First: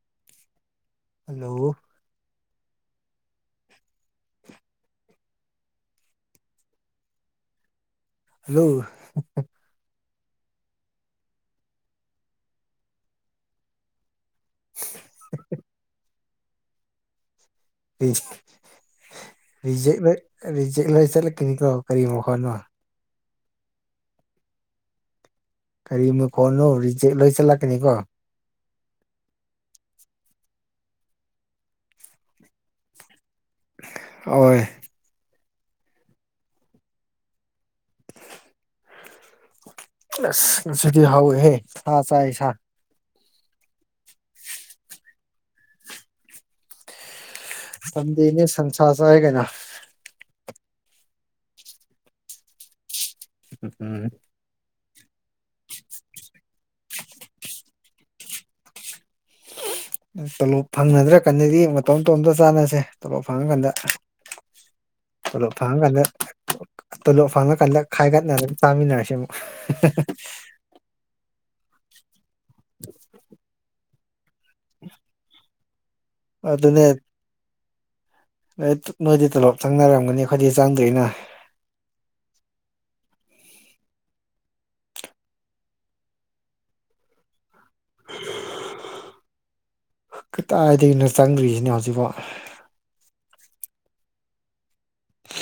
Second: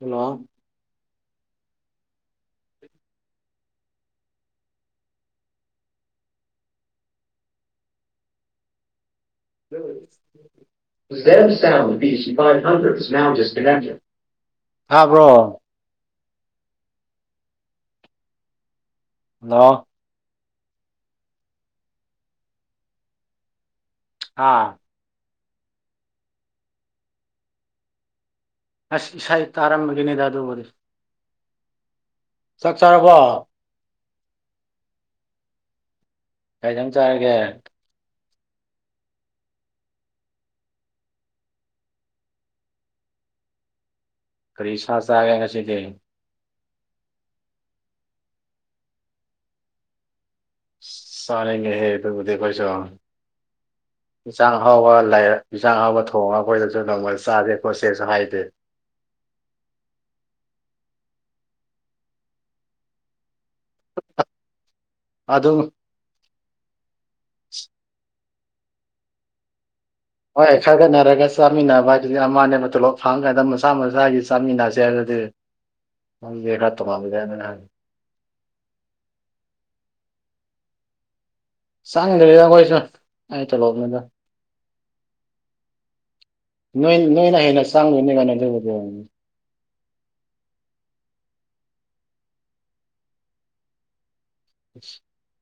hello hello hello [unintelligible] ꯁꯥꯥꯕ꯭ꯔꯣ ꯖ ꯔꯤꯖꯦꯛ ꯂꯣꯏ ꯆꯠꯂꯛꯀꯅꯤꯀꯣ ꯀꯔꯤꯣ ꯍꯣꯠꯅꯣ ꯑꯥ ꯀꯔꯤ ꯃꯈ ꯈꯣꯠꯅꯣ ꯔꯤꯖꯦꯛ ꯂꯣꯏ ꯆꯠꯂꯛꯀꯅꯤꯀꯣ ꯑꯁ ꯏꯁꯩ ꯇꯥꯔꯝꯃꯒꯦꯅꯦ ꯑꯗꯨ ꯋꯥꯔꯤ ꯆꯥꯛ ꯆꯥꯔꯕꯣ ꯑꯣꯏ ꯀꯩ ꯆꯥꯔꯒꯦ ꯑ ꯁꯤꯗꯤ ꯍ ꯍꯦ ꯁꯥ ꯆꯥꯏ ꯁꯥ ꯀꯔꯤ ꯁꯥ ꯆꯒꯦ ꯉꯁꯤꯗꯤ ꯂꯝꯗꯤꯅꯤ ꯁꯁꯥ ꯆꯦ ꯀꯅ ꯆꯅꯒꯦ ꯍꯦ ꯇꯕꯨꯗꯤꯣꯏꯁꯣ ꯎ ꯎꯝ ꯑꯍꯥꯎꯕ ꯂꯥꯏ ꯌꯦꯟꯖꯥꯡ ꯍꯍꯥꯎꯕ ꯊꯣꯡꯉꯒ ꯑꯩꯈꯣꯏꯗꯁꯨ ꯅꯣꯡꯃꯗ ꯆꯥꯥꯁꯦ ꯈꯣꯠꯁꯦꯁꯨ ꯍꯥꯏꯗꯦ [unintelligible] ꯇꯣꯂꯣꯞ ꯐꯪꯅꯗ꯭ꯔꯥ ꯀꯟꯅꯗꯤ ꯃꯇꯣꯝ ꯃꯇꯣꯝꯇ ꯆꯥꯟꯅꯁꯦꯂꯣꯞ ꯐꯥꯡ ꯀꯗ ꯍꯂꯣ ꯑꯗꯨꯝ ꯐꯥꯥꯡ ꯀꯗ ꯇꯣꯂꯣꯞ ꯐꯥꯎꯅ ꯀꯜꯂ ꯈꯥꯏꯒꯠꯅ ꯑꯗꯨꯝ ꯆꯥꯃꯤꯟꯅꯔꯁꯤ ꯑꯃꯨꯛ ꯍꯣꯏ ꯈꯔ ꯈꯠꯅꯔꯒ ꯆꯥꯃꯤꯟꯅꯕ ꯍꯥꯏꯗꯨꯗꯤ ꯑꯃꯥꯟꯅꯦꯕ ꯇꯣꯂꯣꯞ ꯐꯪ ꯀꯥꯟꯗ ꯃꯆꯥꯥ ꯃꯆꯥꯥꯒꯤ ꯆꯥꯃꯤ ꯅꯁꯦ ꯑꯗꯨꯗ ꯦ ꯍꯥ ꯇ ꯃꯗꯒꯗꯅ ꯍꯥꯏ ꯅꯣꯏ ꯅꯣꯏꯗꯤ ꯇꯂꯣꯞ ꯊꯪꯅꯔꯝꯒꯅꯤ ꯑꯩꯈꯣꯏꯗꯤ ꯆꯪꯗꯣꯏꯅ ꯁꯥꯡꯗꯔꯤꯗ ꯀꯣꯏꯁꯨ ꯑꯩ ꯆꯂꯣꯗ ꯅꯣꯏꯅ ꯍꯦꯅ ꯆꯥꯡꯅꯤ ꯀꯥꯏꯅ ꯀꯗꯥꯏꯗꯒꯤꯅ ꯆꯪꯗ꯭ꯔꯤꯁꯤꯅꯣ ꯍꯧꯖꯤꯛꯐꯥꯎ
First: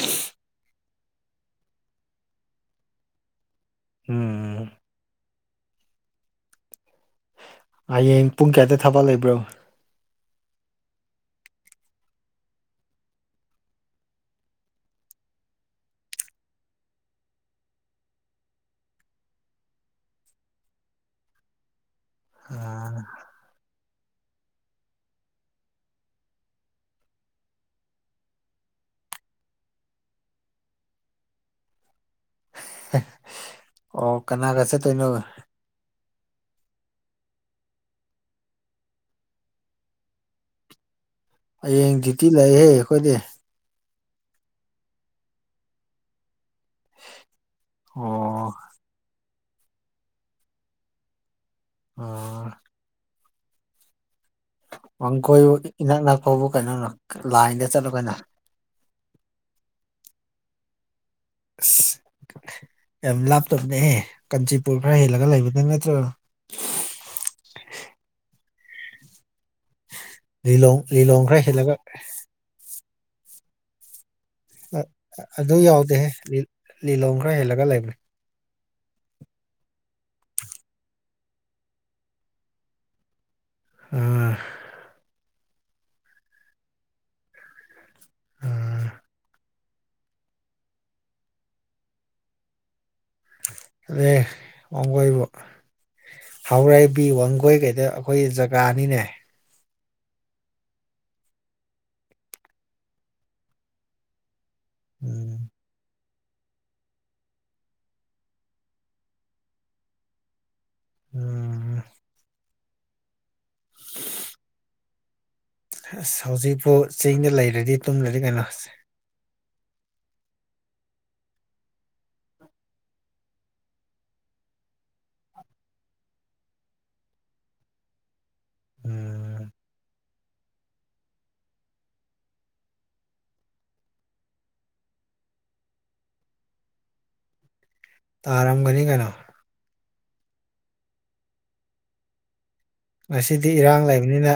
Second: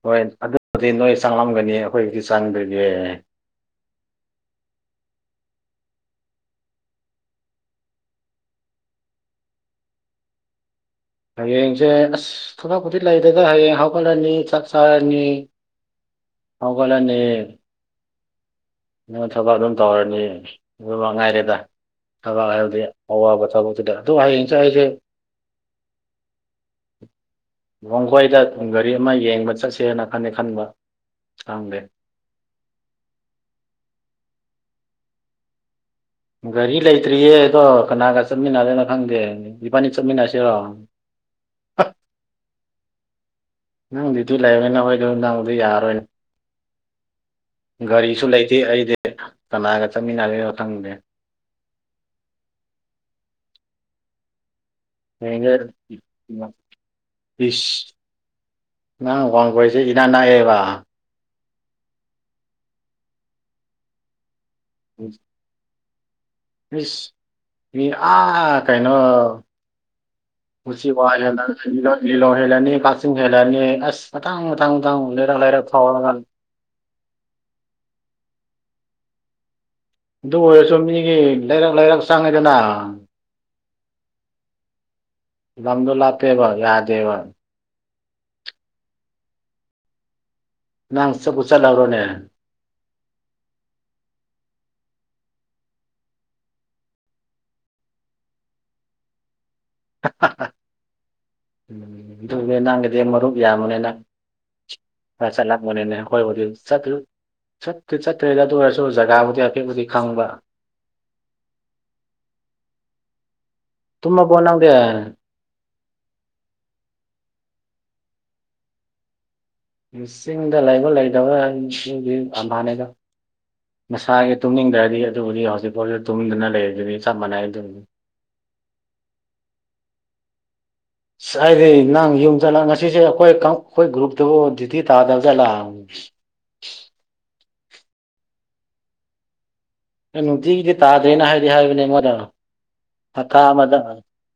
ꯍꯣꯏ ꯑꯗꯨꯕꯨꯗꯤ ꯅꯣꯏ ꯆꯪꯂꯝꯒꯅꯤ ꯑꯩꯈꯣꯏꯒꯤꯛꯇ ꯆꯪꯗ꯭ꯔꯤꯒꯦ ꯎꯝ ꯍꯌꯦꯡ ꯄꯨꯡ ꯀꯌꯥꯗ ꯊꯕ ꯂꯩꯕ꯭ꯔꯣ ꯍꯌꯦꯡꯁꯦ ꯑꯁ ꯊꯕꯛꯄꯗꯤ ꯂꯩꯗꯗ ꯍꯌꯦꯡ ꯍꯧꯒꯠꯂꯅꯤ ꯆꯥꯛ ꯆꯥꯔꯅꯤ ꯍꯒꯣꯂꯅꯦ ꯅꯪ ꯊꯕꯛ ꯑꯗꯨꯝ ꯇꯧꯔꯅꯤ ꯑꯗꯨ ꯃ ꯉꯥꯏꯔꯦꯗ ꯊꯕꯥꯛ ꯍꯥꯏꯕꯗꯤ ꯑꯥ ꯑꯋꯥꯕ ꯊꯕꯛꯇꯨꯗ ꯑꯗꯨ ꯍꯌꯦꯡ ꯆꯦ ꯑꯩꯁꯦ ꯋꯥꯡꯈꯣꯏꯗ ꯒꯥꯔꯤ ꯑꯃ ꯌꯦꯡꯕ ꯆꯠꯁꯦ ꯍꯥꯏꯅ ꯈꯅꯤꯦ ꯈꯟꯕ ꯊꯥꯡꯗꯦ ꯑꯣ ꯀꯅꯥ ꯀꯁꯦ ꯇꯣꯏꯅꯨ ꯒꯥꯔꯤ ꯂꯩꯇ꯭ꯔꯤꯌꯦ ꯑꯗꯣ ꯀꯅꯥꯒ ꯆꯠꯃꯤꯟꯅꯗꯦꯅꯣ ꯈꯪꯗꯦ ꯏꯄꯥꯅꯤ ꯆꯠꯃꯤꯟꯅꯁꯤꯔꯣ ꯍꯌꯦꯡ ꯇꯤ ꯂꯩꯍꯦ ꯑꯩꯈꯣꯏꯗꯤ ꯅꯪꯗꯤ ꯑꯗꯨ ꯂꯩꯔꯅꯤ ꯅꯈꯣꯏꯗ ꯅꯪꯗꯤ ꯌꯥꯔꯣꯏꯅꯦ ꯒꯥꯔꯤꯁꯨ ꯑꯣ ꯂꯩꯇꯦ ꯑꯩꯗꯤ ꯀꯅꯥꯒ ꯆꯠꯃꯤꯟꯅꯒꯦ ꯃꯊꯪꯅꯦꯦ ꯑ ꯍꯌꯦꯡꯁꯦ ꯋꯥꯡꯈꯣꯏꯕꯨ ꯏꯅꯥꯛ ꯅꯛꯄꯥꯎꯕꯨ ꯀꯩꯅꯣꯅ ꯂꯥꯏꯟꯗ ꯏꯁ ꯆꯠꯂꯒꯩꯅ ꯅꯪ ꯀꯣꯟ ꯀꯣꯏꯁꯦ ꯏꯅꯥꯅꯥꯑꯌꯦꯕ ꯑꯁ ꯌꯥꯝ ꯂꯥꯞꯇꯕꯅꯦꯍꯦ ꯀꯥꯟꯆꯤꯄꯨꯔ ꯈꯔ ꯍꯦꯜꯂꯒ ꯂꯩꯕꯗ ꯅꯠꯇ [unintelligible] ꯃꯤꯁ ꯑꯥ ꯀꯩꯅꯩꯅꯣ ꯂꯤꯂꯣꯡ ꯨꯁꯤ ꯂꯤꯂꯣꯡ ꯈꯔ ꯍꯦꯜꯂꯒ ꯋꯥꯂꯣ ꯍꯦꯂꯅꯤ ꯀꯥꯁ ꯍꯦꯂꯅꯤ ꯑꯁ ꯆ ꯇꯥꯡ ꯇꯥꯡ ꯇꯪ ꯂꯩꯔ ꯑꯗꯨ ꯂꯩꯔ ꯌꯥꯎꯗꯦꯍꯦ ꯐꯒ ꯂꯤꯂꯣꯡ ꯈꯔ ꯍꯦꯜꯂꯒ ꯂꯩꯕꯅꯦ ꯑꯗꯨ ꯑꯣꯏꯔꯁꯨ ꯃꯤꯒꯤ ꯂꯩꯔꯛ ꯂꯩꯔꯛ ꯆꯪꯉꯤꯗꯅ ꯑꯥ ꯗꯜꯂꯞ ꯄꯦꯕ ꯌꯥꯗꯦꯕ ꯑꯥ ꯅꯪ ꯆꯠꯄ ꯆꯠꯍꯧꯔꯣꯅꯦ ꯑꯗꯦ ꯋꯥꯡ ꯑꯣꯏꯕ ꯍꯥꯎꯔꯥꯏꯕꯤ ꯋꯥꯡꯒꯣꯏ ꯀꯩꯗ ꯑꯩꯈꯣꯏ ꯖꯒꯥꯅꯤꯅꯦ ꯑꯗꯨ ꯅꯪꯒꯗꯤꯦ ꯃꯔꯨꯞ ꯌꯥꯌꯥ ꯑꯃꯣꯅꯦ ꯅꯪ ꯍ ꯎꯝ ꯆꯂꯥꯛ ꯃꯅꯤꯅꯦ ꯍꯣꯏꯕꯨꯗꯤ ꯆꯠꯇ꯭ꯔ ꯆꯠꯇꯔꯤ ꯆꯠꯇ꯭ꯔꯦꯗꯤ ꯑꯗꯨ ꯑꯣꯏꯔꯁꯨ ꯖꯒꯥꯕꯨꯗꯤ ꯑꯐꯦꯠꯄꯨꯗꯤ ꯈꯪꯕ ꯎꯝ ꯇꯨꯝꯃ ꯐꯅ ꯍꯧꯒ ꯑꯁ ꯍꯧꯖꯤꯛꯐꯥꯎ ꯆꯤꯡꯗ ꯂꯩꯔꯗꯤ ꯇꯨꯝꯂꯗꯤ ꯀꯩꯅꯣꯁ ꯆꯤꯡꯗ ꯂꯩꯕ ꯂꯩꯇꯕꯒꯤ ꯑꯝꯕꯥꯅꯦꯗ ꯃꯁꯥꯒꯤ ꯇꯨꯝꯅꯤꯡꯗ꯭ꯔꯗꯤ ꯑꯗꯨꯕꯨꯗꯤ ꯍꯧꯖꯤꯛꯐꯥꯎꯗ ꯇꯨꯝꯗꯅ ꯂꯩꯔꯤ ꯑꯗꯨꯗꯤ ꯆꯞ ꯃꯥꯟꯅꯩ ꯑꯗꯨꯅꯤ [inaudible] ꯎꯝ ꯑꯁ ꯍꯥꯏꯗꯤ ꯅꯪ ꯌꯨꯝ ꯆꯠꯂ ꯉꯁꯤꯁꯦ ꯑꯩꯈꯣꯏ ꯑꯩꯈꯣꯏ ꯒ꯭ꯔꯨꯞꯇꯕꯨ ꯗ꯭ꯌꯨꯇꯤ ꯇꯥꯗꯕ ꯆꯠꯂ [unintelligible] ꯇꯔꯝꯒꯅꯤꯒꯅ ꯅꯨꯡꯇꯤꯒꯤꯗꯤ ꯇꯥꯗ꯭ꯔꯦꯅ ꯍꯥꯏꯗꯤ ꯍꯥꯏꯕꯅꯦ ꯃꯣꯏꯅ ꯉꯁꯤꯗꯤ ꯏꯔꯥꯡ ꯂꯩꯕꯅꯤꯅ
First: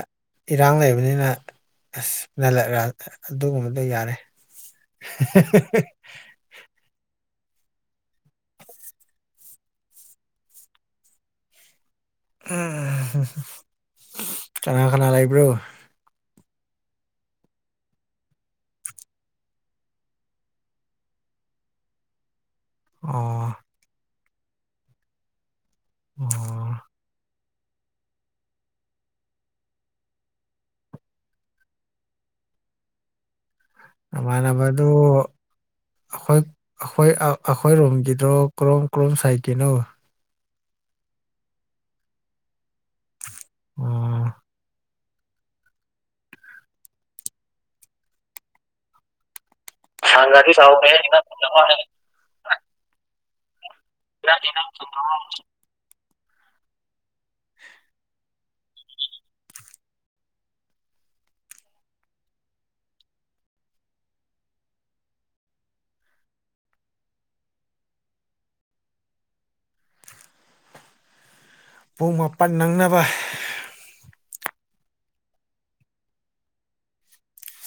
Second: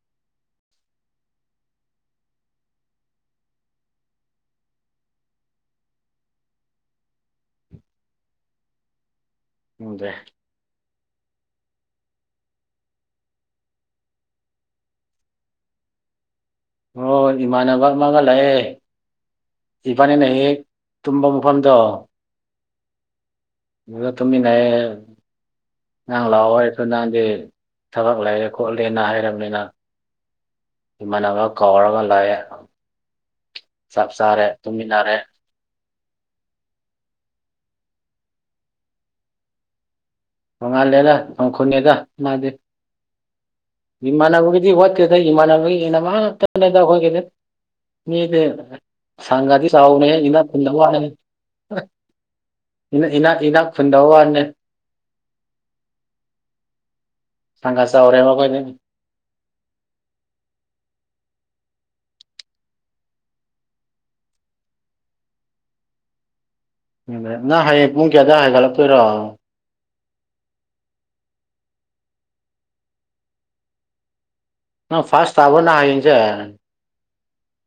ꯏꯔꯥꯡ ꯂꯩꯕꯅꯤꯅ ꯑꯁ ꯅꯜꯂꯛꯒ ꯑꯗꯨꯒꯨꯝꯕꯗꯣ ꯌꯥꯔꯦ ꯎꯗ ꯀꯉꯥ ꯈꯅ ꯂ ꯂꯩꯕ꯭ꯔꯣ ꯍꯣꯏ ꯏꯃꯥꯟꯅꯕ ꯑꯃꯒ ꯂꯥꯛꯑꯦ ꯏꯕꯥꯅꯤꯅ ꯍꯦꯛ ꯇꯨꯝꯕ ꯃꯐꯝꯗꯣ ꯑꯣ ꯇꯨꯃꯤꯟꯅꯌꯦ ꯅꯍꯥꯡ ꯂꯥꯛꯑꯣ ꯑꯣ ꯍꯥꯏꯁꯨ ꯅꯍꯥꯟꯗꯤ ꯊꯕꯛ ꯂꯩꯔꯦ ꯈꯣꯠꯂꯦꯅ ꯍꯥꯏꯔꯕꯅꯤꯅ ꯏꯃꯅꯒ ꯀꯧꯔꯒ ꯂꯥꯛꯑꯦ ꯃꯃꯥꯏ ꯆꯥꯔꯦ ꯅꯝꯕꯔꯗꯨꯣ ꯇꯨꯃꯤꯟꯅꯔꯦ ꯑꯩꯈꯣꯏ ꯑꯩꯈꯣꯏ ꯑꯩꯈꯣꯏ ꯔꯣꯝꯒꯤꯗ꯭ꯔꯣ ꯀ꯭ꯔꯣꯝ ꯀꯔꯣꯝ ꯁꯥꯏꯒꯤꯅꯣ ꯅꯣꯡꯉꯥꯜꯂꯦꯗ ꯊꯣꯡꯈꯨꯅꯦꯗ ꯃꯥꯗꯤ ꯑꯣ ꯏꯃꯥꯟꯅꯕꯒꯤꯗꯤ ꯋꯥ ꯏꯃꯥꯟꯃꯗ ꯑꯩꯈꯣꯏ ꯀꯗ ꯁꯒꯥ ꯈꯨ ꯅ ꯋꯥꯔ ꯏ [unintelligible] ꯁꯟꯒ ꯆꯥꯑꯣꯔꯦꯕꯥ ꯑꯩꯈꯣꯢꯗꯤ ꯅꯪ ꯍꯌꯦꯡ ꯄꯨꯡ ꯀꯌꯥꯗ ꯍꯥꯏꯒꯠꯂꯛꯇꯣꯏꯔꯣ ꯄꯨꯡ ꯃꯥꯄꯟ ꯅꯪꯅꯕ ꯅꯡ ꯐꯥꯔꯁ ꯇꯥꯕꯅ ꯍꯥꯏꯁꯦ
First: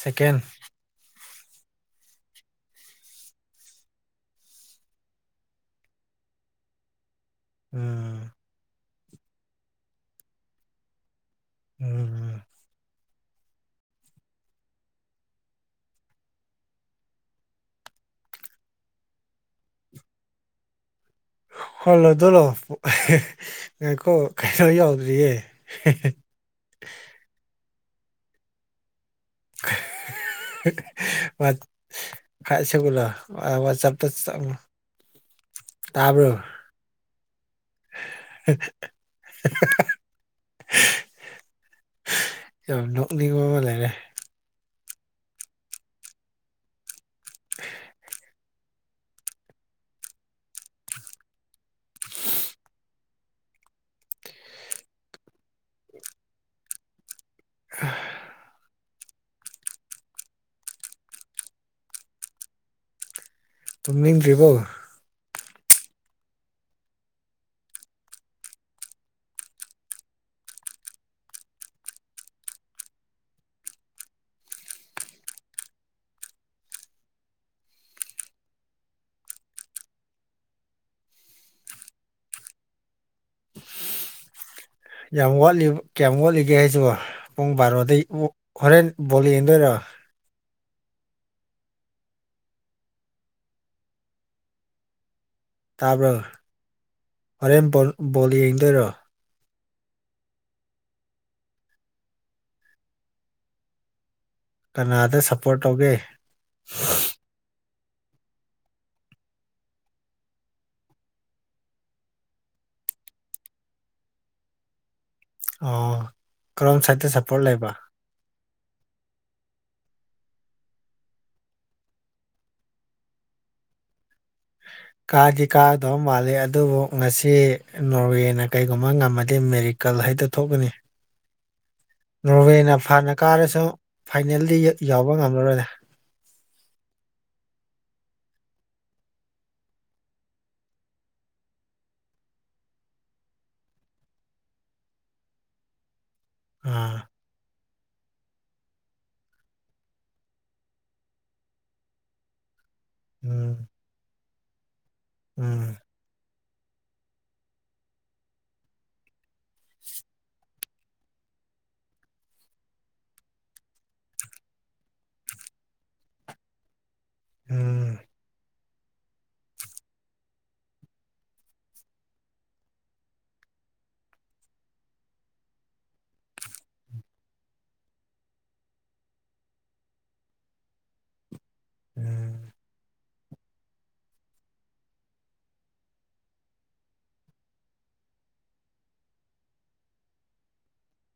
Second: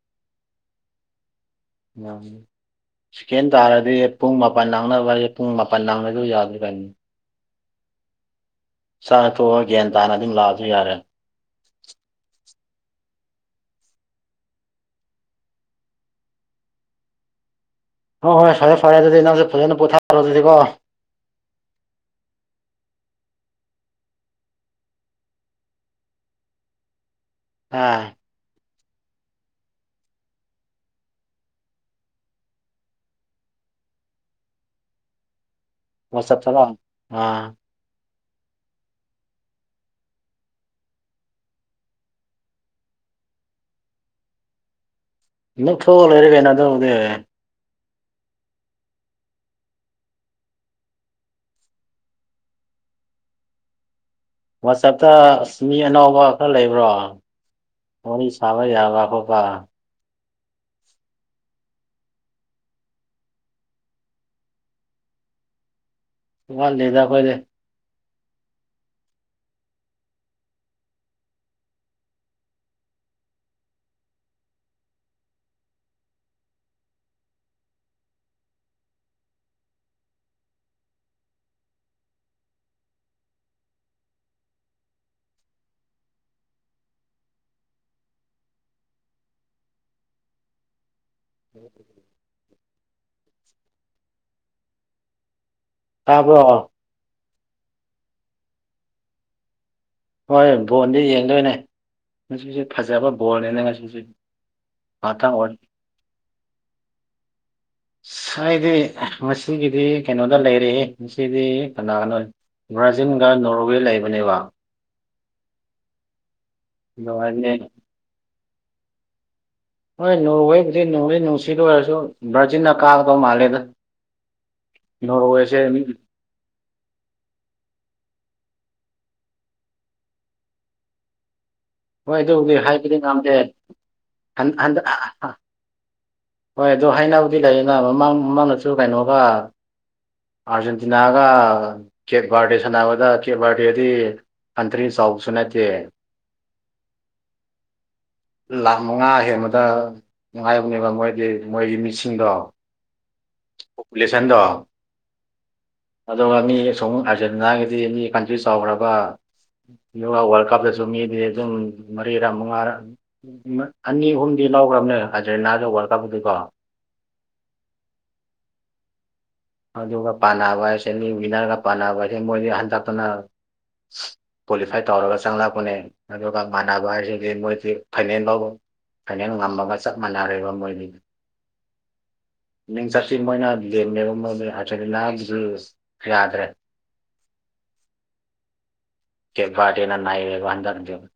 ꯁꯀꯦꯟ ꯎ ꯆꯦꯀꯦꯟ ꯇꯥꯔꯗꯤ ꯄꯨꯡ ꯃꯥꯄꯜ ꯅꯥꯡꯅꯕ ꯄꯨꯡ ꯃꯥꯄꯜ ꯅꯥꯡꯅꯗ ꯌꯥꯗꯔꯤ ꯀꯅꯤ ꯎꯝ ꯆꯥꯅꯊꯣꯛꯑꯒ ꯒ꯭ꯌꯥꯟ ꯇꯥꯅ ꯑꯗꯨꯝ ꯂꯥꯛꯑꯁꯨ ꯌꯥꯔꯦ ꯎꯝ ꯍꯣꯏ ꯍꯣꯏ ꯐꯔꯦ ꯐꯔꯦ ꯑꯗꯨꯗꯤ ꯅꯪꯁꯨꯦ ꯐꯖꯅ ꯄꯣꯊꯥꯔꯣ ꯑꯗꯨꯗꯤꯀꯣ ꯍꯣꯜꯂꯣ ꯑꯗꯨꯔꯣ ꯉꯥꯏꯈꯣ ꯀꯩꯅꯣ ꯌꯥꯎꯗ꯭ꯔꯤꯌꯦ ꯎꯝ [inaudible] ꯥꯏꯁꯒꯂꯣ ꯑ ꯆꯞꯇ ꯋꯥꯁꯞ ꯆꯗ ꯑꯥ [inaudible] ꯑ ꯅꯅꯤꯉ ꯂꯩꯔꯦ ꯅꯛ ꯊꯣꯂꯔꯤꯒꯦ ꯅ ꯑꯗꯨꯗꯦ ꯋꯥꯆꯞꯇ ꯃꯤ ꯑꯅꯕ ꯈꯔ ꯂꯩꯕ꯭ꯔꯣ ꯋꯥꯔꯤ ꯁꯥꯕ ꯌꯥꯕ ꯑꯣꯀ ꯇꯨꯝ ꯅꯤꯡꯗ꯭ꯔꯤꯕꯣ ꯁꯃꯥꯟ ꯂꯩꯗ ꯀꯣꯏꯔꯦ ꯌꯥꯝ ꯋꯥꯠꯂꯤꯕ ꯀꯌꯥꯝ ꯋꯥꯠꯂꯤꯒꯦ ꯍꯥꯏꯁꯤꯕꯣ ꯄꯨꯡ ꯕꯥꯔꯣꯗꯒꯤꯩ ꯍꯣꯔꯦꯟ ꯕꯣꯠ ꯌꯦꯡꯗꯣꯏꯔꯣ ꯎꯝ ꯇꯥꯕ꯭ꯔꯣ ꯍꯔꯦꯝ ꯕꯣꯜ ꯌꯦꯡꯗꯣꯏꯔꯣ ꯍꯣꯏ ꯕꯣꯟꯗꯤ ꯌꯦꯡꯗꯣꯏꯅꯦ ꯉꯁꯤꯁꯨ ꯐꯖꯕ ꯕꯣꯜꯅꯤꯅꯦ ꯉꯁꯤꯁ ꯀꯅꯥꯗ ꯁꯞꯄꯣꯔꯠ ꯇꯧꯒꯦ ꯍꯥꯏꯗꯤ ꯉꯁꯤꯒꯤꯗꯤ ꯀꯩꯅꯣꯗ ꯂꯩꯔꯦ ꯉꯗꯤ ꯀꯅꯥꯒꯅꯣ ꯕ꯭ꯔꯥꯖꯤꯟꯒ ꯅꯣꯔꯋꯦ ꯂꯩꯕꯅꯦꯕ ꯑꯣ ꯀꯔꯣꯝ ꯁꯥꯏꯗꯠꯇ ꯑꯗꯣ ꯁꯞꯄꯣꯔꯠ ꯍꯥꯏꯗꯤ ꯂꯩꯕ ꯍꯣꯏ ꯅꯣꯡꯨ ꯍꯩꯕꯨꯗꯤ ꯅꯨꯡꯗꯤ ꯅꯨꯡꯁꯤꯗ ꯑꯣꯏꯔꯁꯨ ꯚꯔꯖꯤꯟꯅ ꯀꯥꯒꯗꯧ ꯃꯥꯜꯂꯦꯗ ꯀꯥꯗꯤ ꯅꯣꯔꯋꯦꯁꯦ ꯀꯥꯗ ꯃꯥꯜꯂꯤ ꯑꯗꯨꯕꯨ ꯉꯁꯤ ꯅꯣꯔꯋꯦꯅ ꯀꯩꯒꯨꯝꯕ ꯉꯝꯃꯗꯤ ꯃꯦꯔꯤꯀꯜ ꯍꯥꯏꯗ ꯊꯣꯛꯀꯅꯤ ꯍꯣꯏ ꯑꯗꯨꯕꯨꯗꯤ ꯅꯣꯔꯋꯦꯅ ꯍꯥꯏꯕꯗꯤ ꯐꯥꯟꯅ ꯉꯝꯗꯦ ꯀꯥꯔꯁꯨ ꯍꯟ ꯐꯥꯏꯅꯦꯜꯗꯤ ꯍꯟꯗꯛ ꯌꯥꯎꯕ ꯉꯝꯂꯔꯣꯏꯔ ꯍꯣꯏ ꯑꯗꯨ ꯍꯥꯏꯅꯕꯗꯤ ꯂꯩꯌꯦꯅ ꯃꯃꯥꯡ ꯃꯃꯥꯡꯗꯁꯨ ꯀꯩꯅꯣꯒ ꯑꯥꯔꯖꯦꯟꯇꯤꯅꯥꯒ ꯀꯦꯛ ꯕꯥꯔꯗꯦ ꯁꯥꯟꯅꯕꯗ ꯀꯦꯛ ꯕꯥꯔꯗꯦꯗꯤ ꯑꯟꯇꯔꯤ ꯁꯥꯥꯎꯁꯨꯅꯇ ꯑꯥ ꯂꯥꯈ ꯃꯉꯥ ꯍꯦꯟꯕꯗ ꯅꯨꯡꯉꯥꯏꯕꯅꯦꯕ ꯃꯣꯏ ꯃꯣꯏꯒꯤ ꯃꯤꯠꯁꯤꯡꯗꯣ ꯎꯝ ꯄꯣꯄꯨꯂꯦꯁꯟꯗ ꯎꯝ ꯁꯣꯝ ꯑꯥꯔꯖꯦꯟꯇꯤꯅꯥꯒꯤꯗꯤ ꯃꯤ ꯀꯟꯇ꯭ꯔꯤ ꯆꯥꯎꯈ꯭ꯔꯕ ꯌꯣ ꯋꯥꯔꯜ ꯀꯇ ꯃꯤꯗꯤ ꯑꯗꯨꯝ ꯃꯔꯤꯔꯥ ꯃꯉꯥ ꯑꯅꯤ ꯑꯍꯨꯝꯗꯤ ꯂꯧꯈ꯭ꯔꯕꯅꯦ ꯍꯥꯏꯖꯔꯦ ꯅꯥꯗꯧꯕ ꯋꯥꯔꯀꯄꯗꯤꯀꯣ ꯎꯝ ꯑꯗꯨꯒ ꯄꯥꯅꯕ ꯍꯥꯏꯁꯦꯅꯤ ꯋꯤꯟꯅꯔꯒ ꯄꯥꯟꯅꯕ ꯍꯥꯏꯁꯦ ꯃꯣꯏꯗꯤ ꯍꯟꯗꯛꯇꯅ ꯀ꯭ꯋꯥꯂꯤꯐꯥꯏ ꯇꯧꯔꯒ ꯆꯪꯂꯛꯄꯅꯦ ꯑꯗꯨꯒ ꯃꯥꯟꯅꯕ ꯍꯥꯏꯁꯤꯗꯤ ꯃꯣꯏꯗꯤ ꯐꯥꯏꯅꯜ ꯐꯥꯎꯕ ꯐꯅꯦꯛ ꯉꯝꯃꯒ ꯆꯞ ꯃꯥꯟꯅꯔꯔꯤꯕ ꯃꯣꯏꯅꯤꯅ ꯎꯝ ꯃꯤꯡ ꯆꯠꯁꯤ ꯃꯣꯏꯅ ꯂꯦꯝꯅꯦꯕ ꯆ ꯂ ꯌꯥꯗꯔꯦ ꯀ ꯄꯥꯔꯇꯅ ꯅꯥꯏ ꯋꯥꯗ ꯅꯠꯇꯕ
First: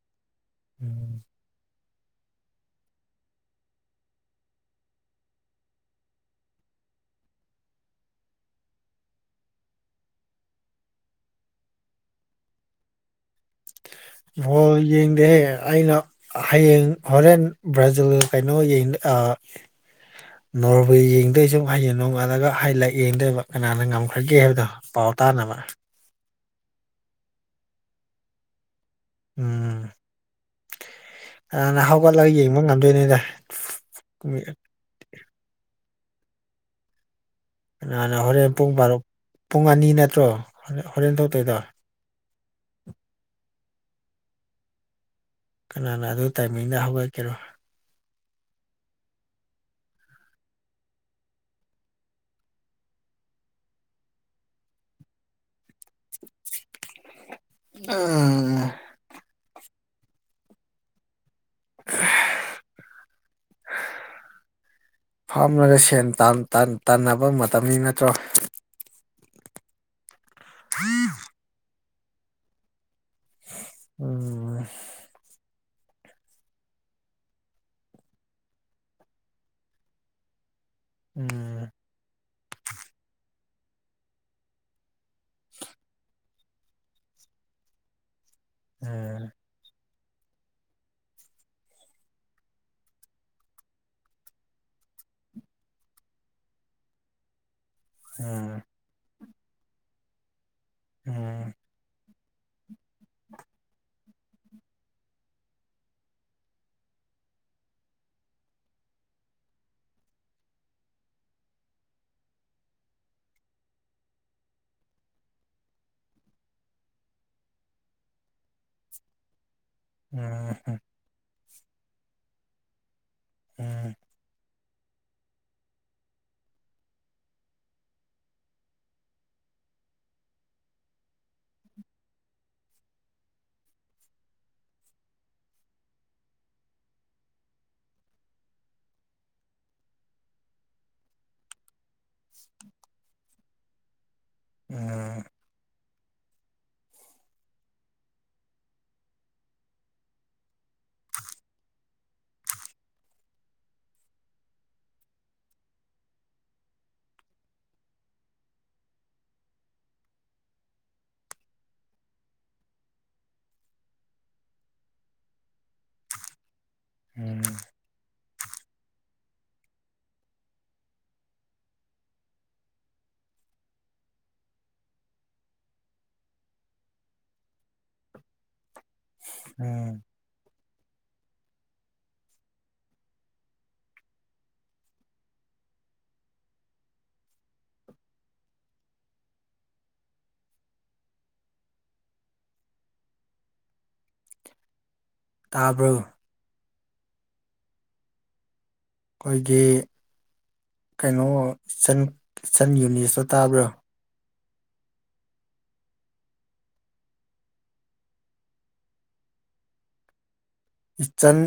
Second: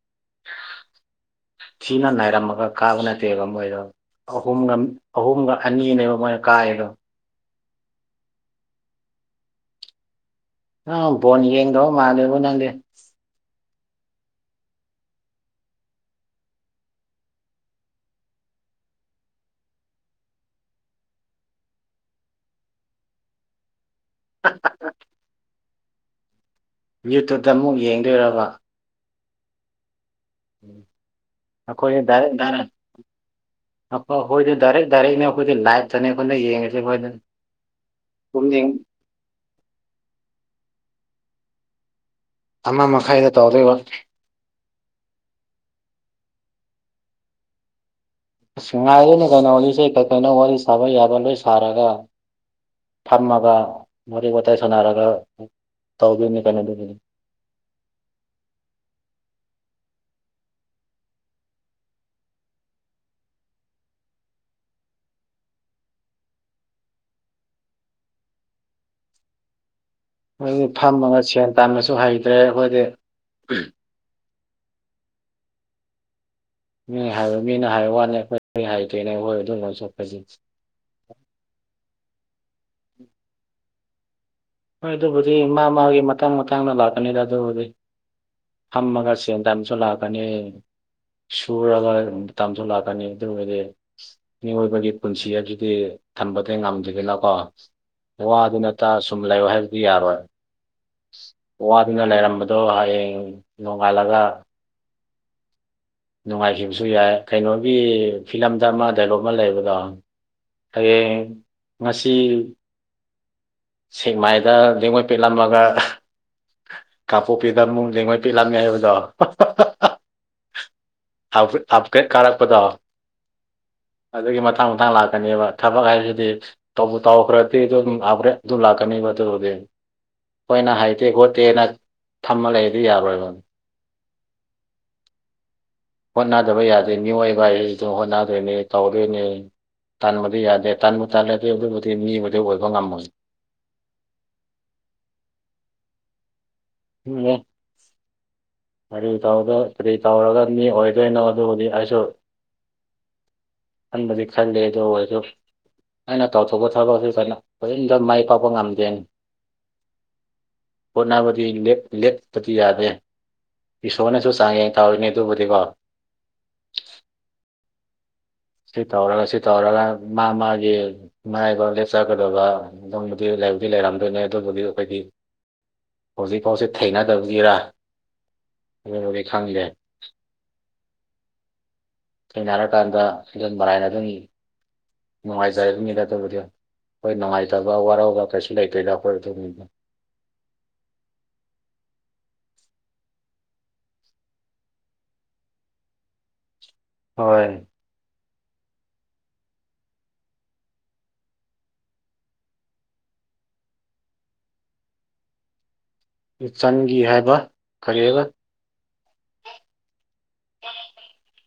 ꯎꯝ ꯊꯤꯅ ꯅꯥꯏꯔꯝꯃꯒ ꯀꯥꯕ ꯅꯠꯇꯦꯕ ꯃꯣꯏꯗꯣ ꯑꯍꯨꯝꯒ ꯑꯍꯨꯝꯒ ꯑꯅꯤꯅꯦꯕ ꯃꯣꯏꯅ ꯀꯥꯑꯦꯕ ꯗꯣ ꯑ ꯅꯤ ꯌꯦꯡꯗꯣ ꯃꯥꯅꯦꯕ ꯅꯪꯦ ꯕꯣꯜ ꯌꯦꯡꯗꯦꯍꯦ ꯑꯩꯅ ꯍꯌꯦꯡ ꯍꯣꯔꯦꯟ ꯕ꯭ꯔꯥꯖꯤꯜ ꯀꯩꯅꯣ ꯂ ꯐꯒꯦ ꯍꯥꯏꯕꯗꯣ ꯄꯥꯎ ꯇꯥꯅꯕ ꯌꯨꯇꯨꯨꯞꯇ ꯑꯃꯨꯛ ꯌꯦꯡꯗꯣꯏꯔꯕ ꯎꯝ ꯎꯝ ꯀꯅꯥꯅ ꯑꯩꯈꯣꯏ ꯍꯧꯒꯠꯂꯒ ꯗꯥꯏꯔꯦꯛ ꯌꯦꯡꯕ ꯉꯝꯗꯣꯏꯅꯤꯗ ꯗꯥꯏꯔꯈꯣꯏꯗꯤ ꯗꯥꯏꯔꯦꯛ ꯗꯥꯏꯔꯦꯛꯅꯦ ꯑꯩꯈꯣꯏꯗꯤ ꯂꯥꯏ ꯆꯅꯦꯦꯛ ꯈꯅ ꯌꯦꯡꯉꯁꯤꯦꯕꯣꯏ ꯑꯗꯨ ꯥꯟꯅ ꯍꯣꯔꯦꯟ ꯄꯨꯡ ꯕꯥꯔ ꯄꯨꯡ ꯑꯅꯤ ꯅꯠꯇ꯭ꯔꯣ ꯍꯣꯔꯦꯟ ꯊꯣꯛꯇꯣꯏꯗꯣ ꯑꯃ ꯃꯈꯥꯏꯗ ꯇꯧꯣꯏꯔꯤꯕ ꯀꯅꯥꯅ ꯑꯗꯨ ꯇꯥꯏꯃꯤꯡꯗ ꯍꯧꯒꯠꯀꯦꯔꯣ ꯑꯁ ꯉꯥꯏꯔꯤꯅꯦ ꯀꯩꯅꯣꯂꯤꯁꯦ ꯀꯩꯅꯣ ꯋꯥꯔꯤ ꯁꯥꯕ ꯌꯥꯕ ꯂꯣꯏ ꯁꯥꯔꯒ ꯐꯝꯃꯒ ꯋꯥꯔꯤꯔꯤ ꯋꯥꯋꯇꯥꯏ ꯁꯥꯟꯅꯔꯒ ꯇꯥꯎꯕꯤ ꯑꯅꯤ ꯀꯩꯅꯗꯅꯤ [unintelligible] ꯐꯥꯝꯂꯒ ꯁꯦꯟ ꯇꯥꯟꯕ ꯃꯇꯝꯅꯤ ꯅꯠꯇ꯭ꯔꯣ ꯑꯩꯈꯣꯏꯗꯤ ꯐꯝꯃꯒ ꯁꯦꯟ ꯇꯅꯁꯨ ꯍꯩꯇ꯭ꯔꯦ ꯑꯩꯈꯣꯏꯗꯤ ꯍ ꯃꯤꯅ ꯍꯥꯏꯔ ꯃꯤꯅ ꯍꯥꯏꯔ ꯋꯥꯅꯤ ꯑꯩꯈꯣꯏ ꯀ ꯍꯥꯏꯗꯣꯏꯅꯦ ꯑꯩꯈꯣꯏ ꯑꯗꯨ ꯂ ꯆꯄꯁꯤꯁ ꯎꯝ ꯎꯝ ꯍꯣꯏ ꯑꯗꯨꯕꯨꯗꯤ ꯃꯥ ꯃꯥꯒꯤ ꯃꯇꯥꯡ ꯃꯇꯥꯡꯗ ꯂꯥꯛꯀꯅꯤꯗ ꯑꯗꯨꯕꯨꯗꯤ ꯐꯝꯃꯒ ꯎꯝ ꯆꯦꯟꯗꯥ ꯑꯃꯁꯁꯨ ꯂꯥꯛꯀꯅꯤ ꯁꯨꯔꯒ ꯇꯥꯝꯊꯣꯛꯂꯛꯀꯅꯤ ꯑꯗꯨ ꯑꯣꯏꯔꯗꯤ ꯃꯤꯑꯣꯏꯕꯒꯤ ꯄꯨꯟꯁꯤ ꯍꯥꯏꯕꯁꯤꯗꯤ ꯊꯝꯕꯗꯤ ꯉꯝꯖꯈꯤꯕꯦꯅꯀꯣ ꯋꯥꯗꯨ ꯅꯠꯇ ꯁꯨꯝ ꯂꯩꯌ ꯍꯥꯏꯕꯗꯤ ꯌꯥꯔꯣꯏ ꯎꯝ ꯋꯥꯗꯨꯅ ꯂꯩꯔꯝꯕ ꯗꯣ ꯍꯌꯦꯡ ꯅꯣꯡꯉꯥꯜꯂꯒ ꯅꯨꯡꯉꯥꯏꯈꯤꯕꯁꯨ ꯌꯥꯏ ꯀꯩꯅꯣꯒꯤ ꯐꯤꯂꯝꯗ ꯑꯃ ꯗꯥꯏꯂꯣꯞ ꯑꯃ ꯂꯩꯕꯗꯣ ꯑꯩ ꯉꯁꯤ ꯁꯦꯛꯃꯥꯏꯗ ꯃꯣꯏ ꯄꯤꯠꯂꯝꯃꯒ ꯀꯥꯄꯨ ꯄꯤꯗꯃꯨ ꯌꯦꯉꯣꯏ ꯄꯤꯂꯝꯃꯦ ꯍꯥꯏꯕꯗꯣ ꯎꯝ ꯑꯞꯀꯦꯠ ꯀꯥꯔꯛꯄꯗꯣ ꯎꯝ ꯑꯗꯨꯒꯤ ꯃꯊꯥꯡ ꯃꯊꯥꯡ ꯂꯥꯛꯀꯅꯦꯕ ꯊꯕꯛ ꯍꯥꯏꯕꯁꯤꯗꯤ ꯇꯧꯕ ꯇꯧꯈ꯭ꯔꯗꯤ ꯑꯗꯨ ꯑꯗꯨꯝ ꯂꯈ꯭ꯔꯦ ꯑꯗꯨ ꯂꯥꯛꯀꯅꯤꯕ ꯑꯗꯨ ꯍꯧꯒꯦ ꯑꯩꯈꯣꯏꯅ ꯍꯩꯇꯦ ꯈꯣꯠꯇꯦꯅ ꯊꯃ ꯂꯩꯗꯤ ꯌꯥꯔꯣꯏꯕꯅꯤ ꯍꯣꯠꯅꯗꯕ ꯌꯥꯗꯦ ꯃꯤꯑꯣꯏꯕ ꯑꯩ ꯑꯗꯨ ꯍꯣꯠꯅꯗꯣꯏꯅꯦ ꯇꯧꯗꯣꯏꯅꯦ ꯇꯟꯕꯗꯤ ꯌꯥꯗꯦ ꯇꯟꯕ ꯇꯜꯂꯗꯤ ꯑꯗꯨꯕꯨꯗꯤ ꯃꯤꯕꯨꯗꯤ ꯑꯣꯏꯕ ꯉꯝꯃꯣꯏ ꯑ ꯎꯝ ꯑꯔꯤ ꯇꯒ ꯇꯔꯤ ꯇꯔꯒ ꯃꯤ ꯑꯣꯏꯗꯣꯏꯅꯣ ꯑꯗꯨꯕꯨꯗꯤ ꯑꯩꯁꯨ ꯑꯕꯗꯤ ꯈꯂꯦ ꯑꯗꯨꯣ ꯑꯗꯨꯁꯨ ꯑꯩꯅ ꯇꯧꯊꯣꯛꯄ ꯊꯗꯄꯁꯤꯗ ꯐ ꯃꯥꯏ ꯄꯥꯛꯄ ꯉꯝꯗꯦꯅꯤ ꯑꯣꯅꯥꯕꯗꯤ ꯂꯦꯞ ꯊꯤ ꯌꯥꯗꯦ ꯏꯁꯣꯔꯅꯁꯨ ꯆꯥꯡꯉꯦ ꯀꯥꯎꯏꯅꯦ ꯑꯗꯨꯕꯨꯗꯤꯀꯣ ꯎꯝ ꯁꯤ ꯇꯧꯔꯒ ꯁꯤ ꯇꯧꯔꯒ ꯃꯥ ꯃꯥꯒꯤ ꯃꯥꯏꯕ ꯂꯦꯞꯆꯀꯗꯕ ꯑꯗꯨꯗꯤ ꯍꯥꯏꯕꯨꯗꯤ ꯂꯩꯔꯝꯗꯣꯏꯅꯦ ꯑꯗꯨꯕꯨꯗꯤ ꯑꯩꯈꯣꯏꯗꯤ ꯍꯧꯖꯤꯛꯐꯥꯎꯁꯤ ꯊꯦꯡꯅꯗꯕꯒꯤꯔ ꯍ ꯈꯉꯒ ꯎꯝ ꯁꯦꯡꯩꯅ ꯍꯥꯏꯔꯀꯥꯟꯗ ꯑꯩꯗꯣꯟ ꯃꯔꯥꯏꯅꯗꯨꯅꯤ ꯅꯨꯡꯉꯥꯏꯖ ꯃꯤꯗꯥꯗ ꯍꯣꯏ ꯅꯨꯡꯉꯥꯏꯇꯕ ꯋꯥꯔꯧꯕ ꯀꯩꯁꯨ ꯂꯩꯇꯣꯏꯗ ꯑꯩꯈꯣꯏ ꯑꯗꯨ [unintelligible] ꯇꯥꯕ꯭ꯔꯣ ꯍꯣꯏ ꯑꯩꯈꯣꯏꯒꯤ ꯀꯩꯅꯣꯟ ꯁꯟ ꯌꯨꯅꯤꯁꯇꯣ ꯇꯥꯕ꯭ꯔꯥ ꯁꯟꯒꯤ ꯍꯥꯏꯕ ꯈꯔꯒ ꯏꯆꯟ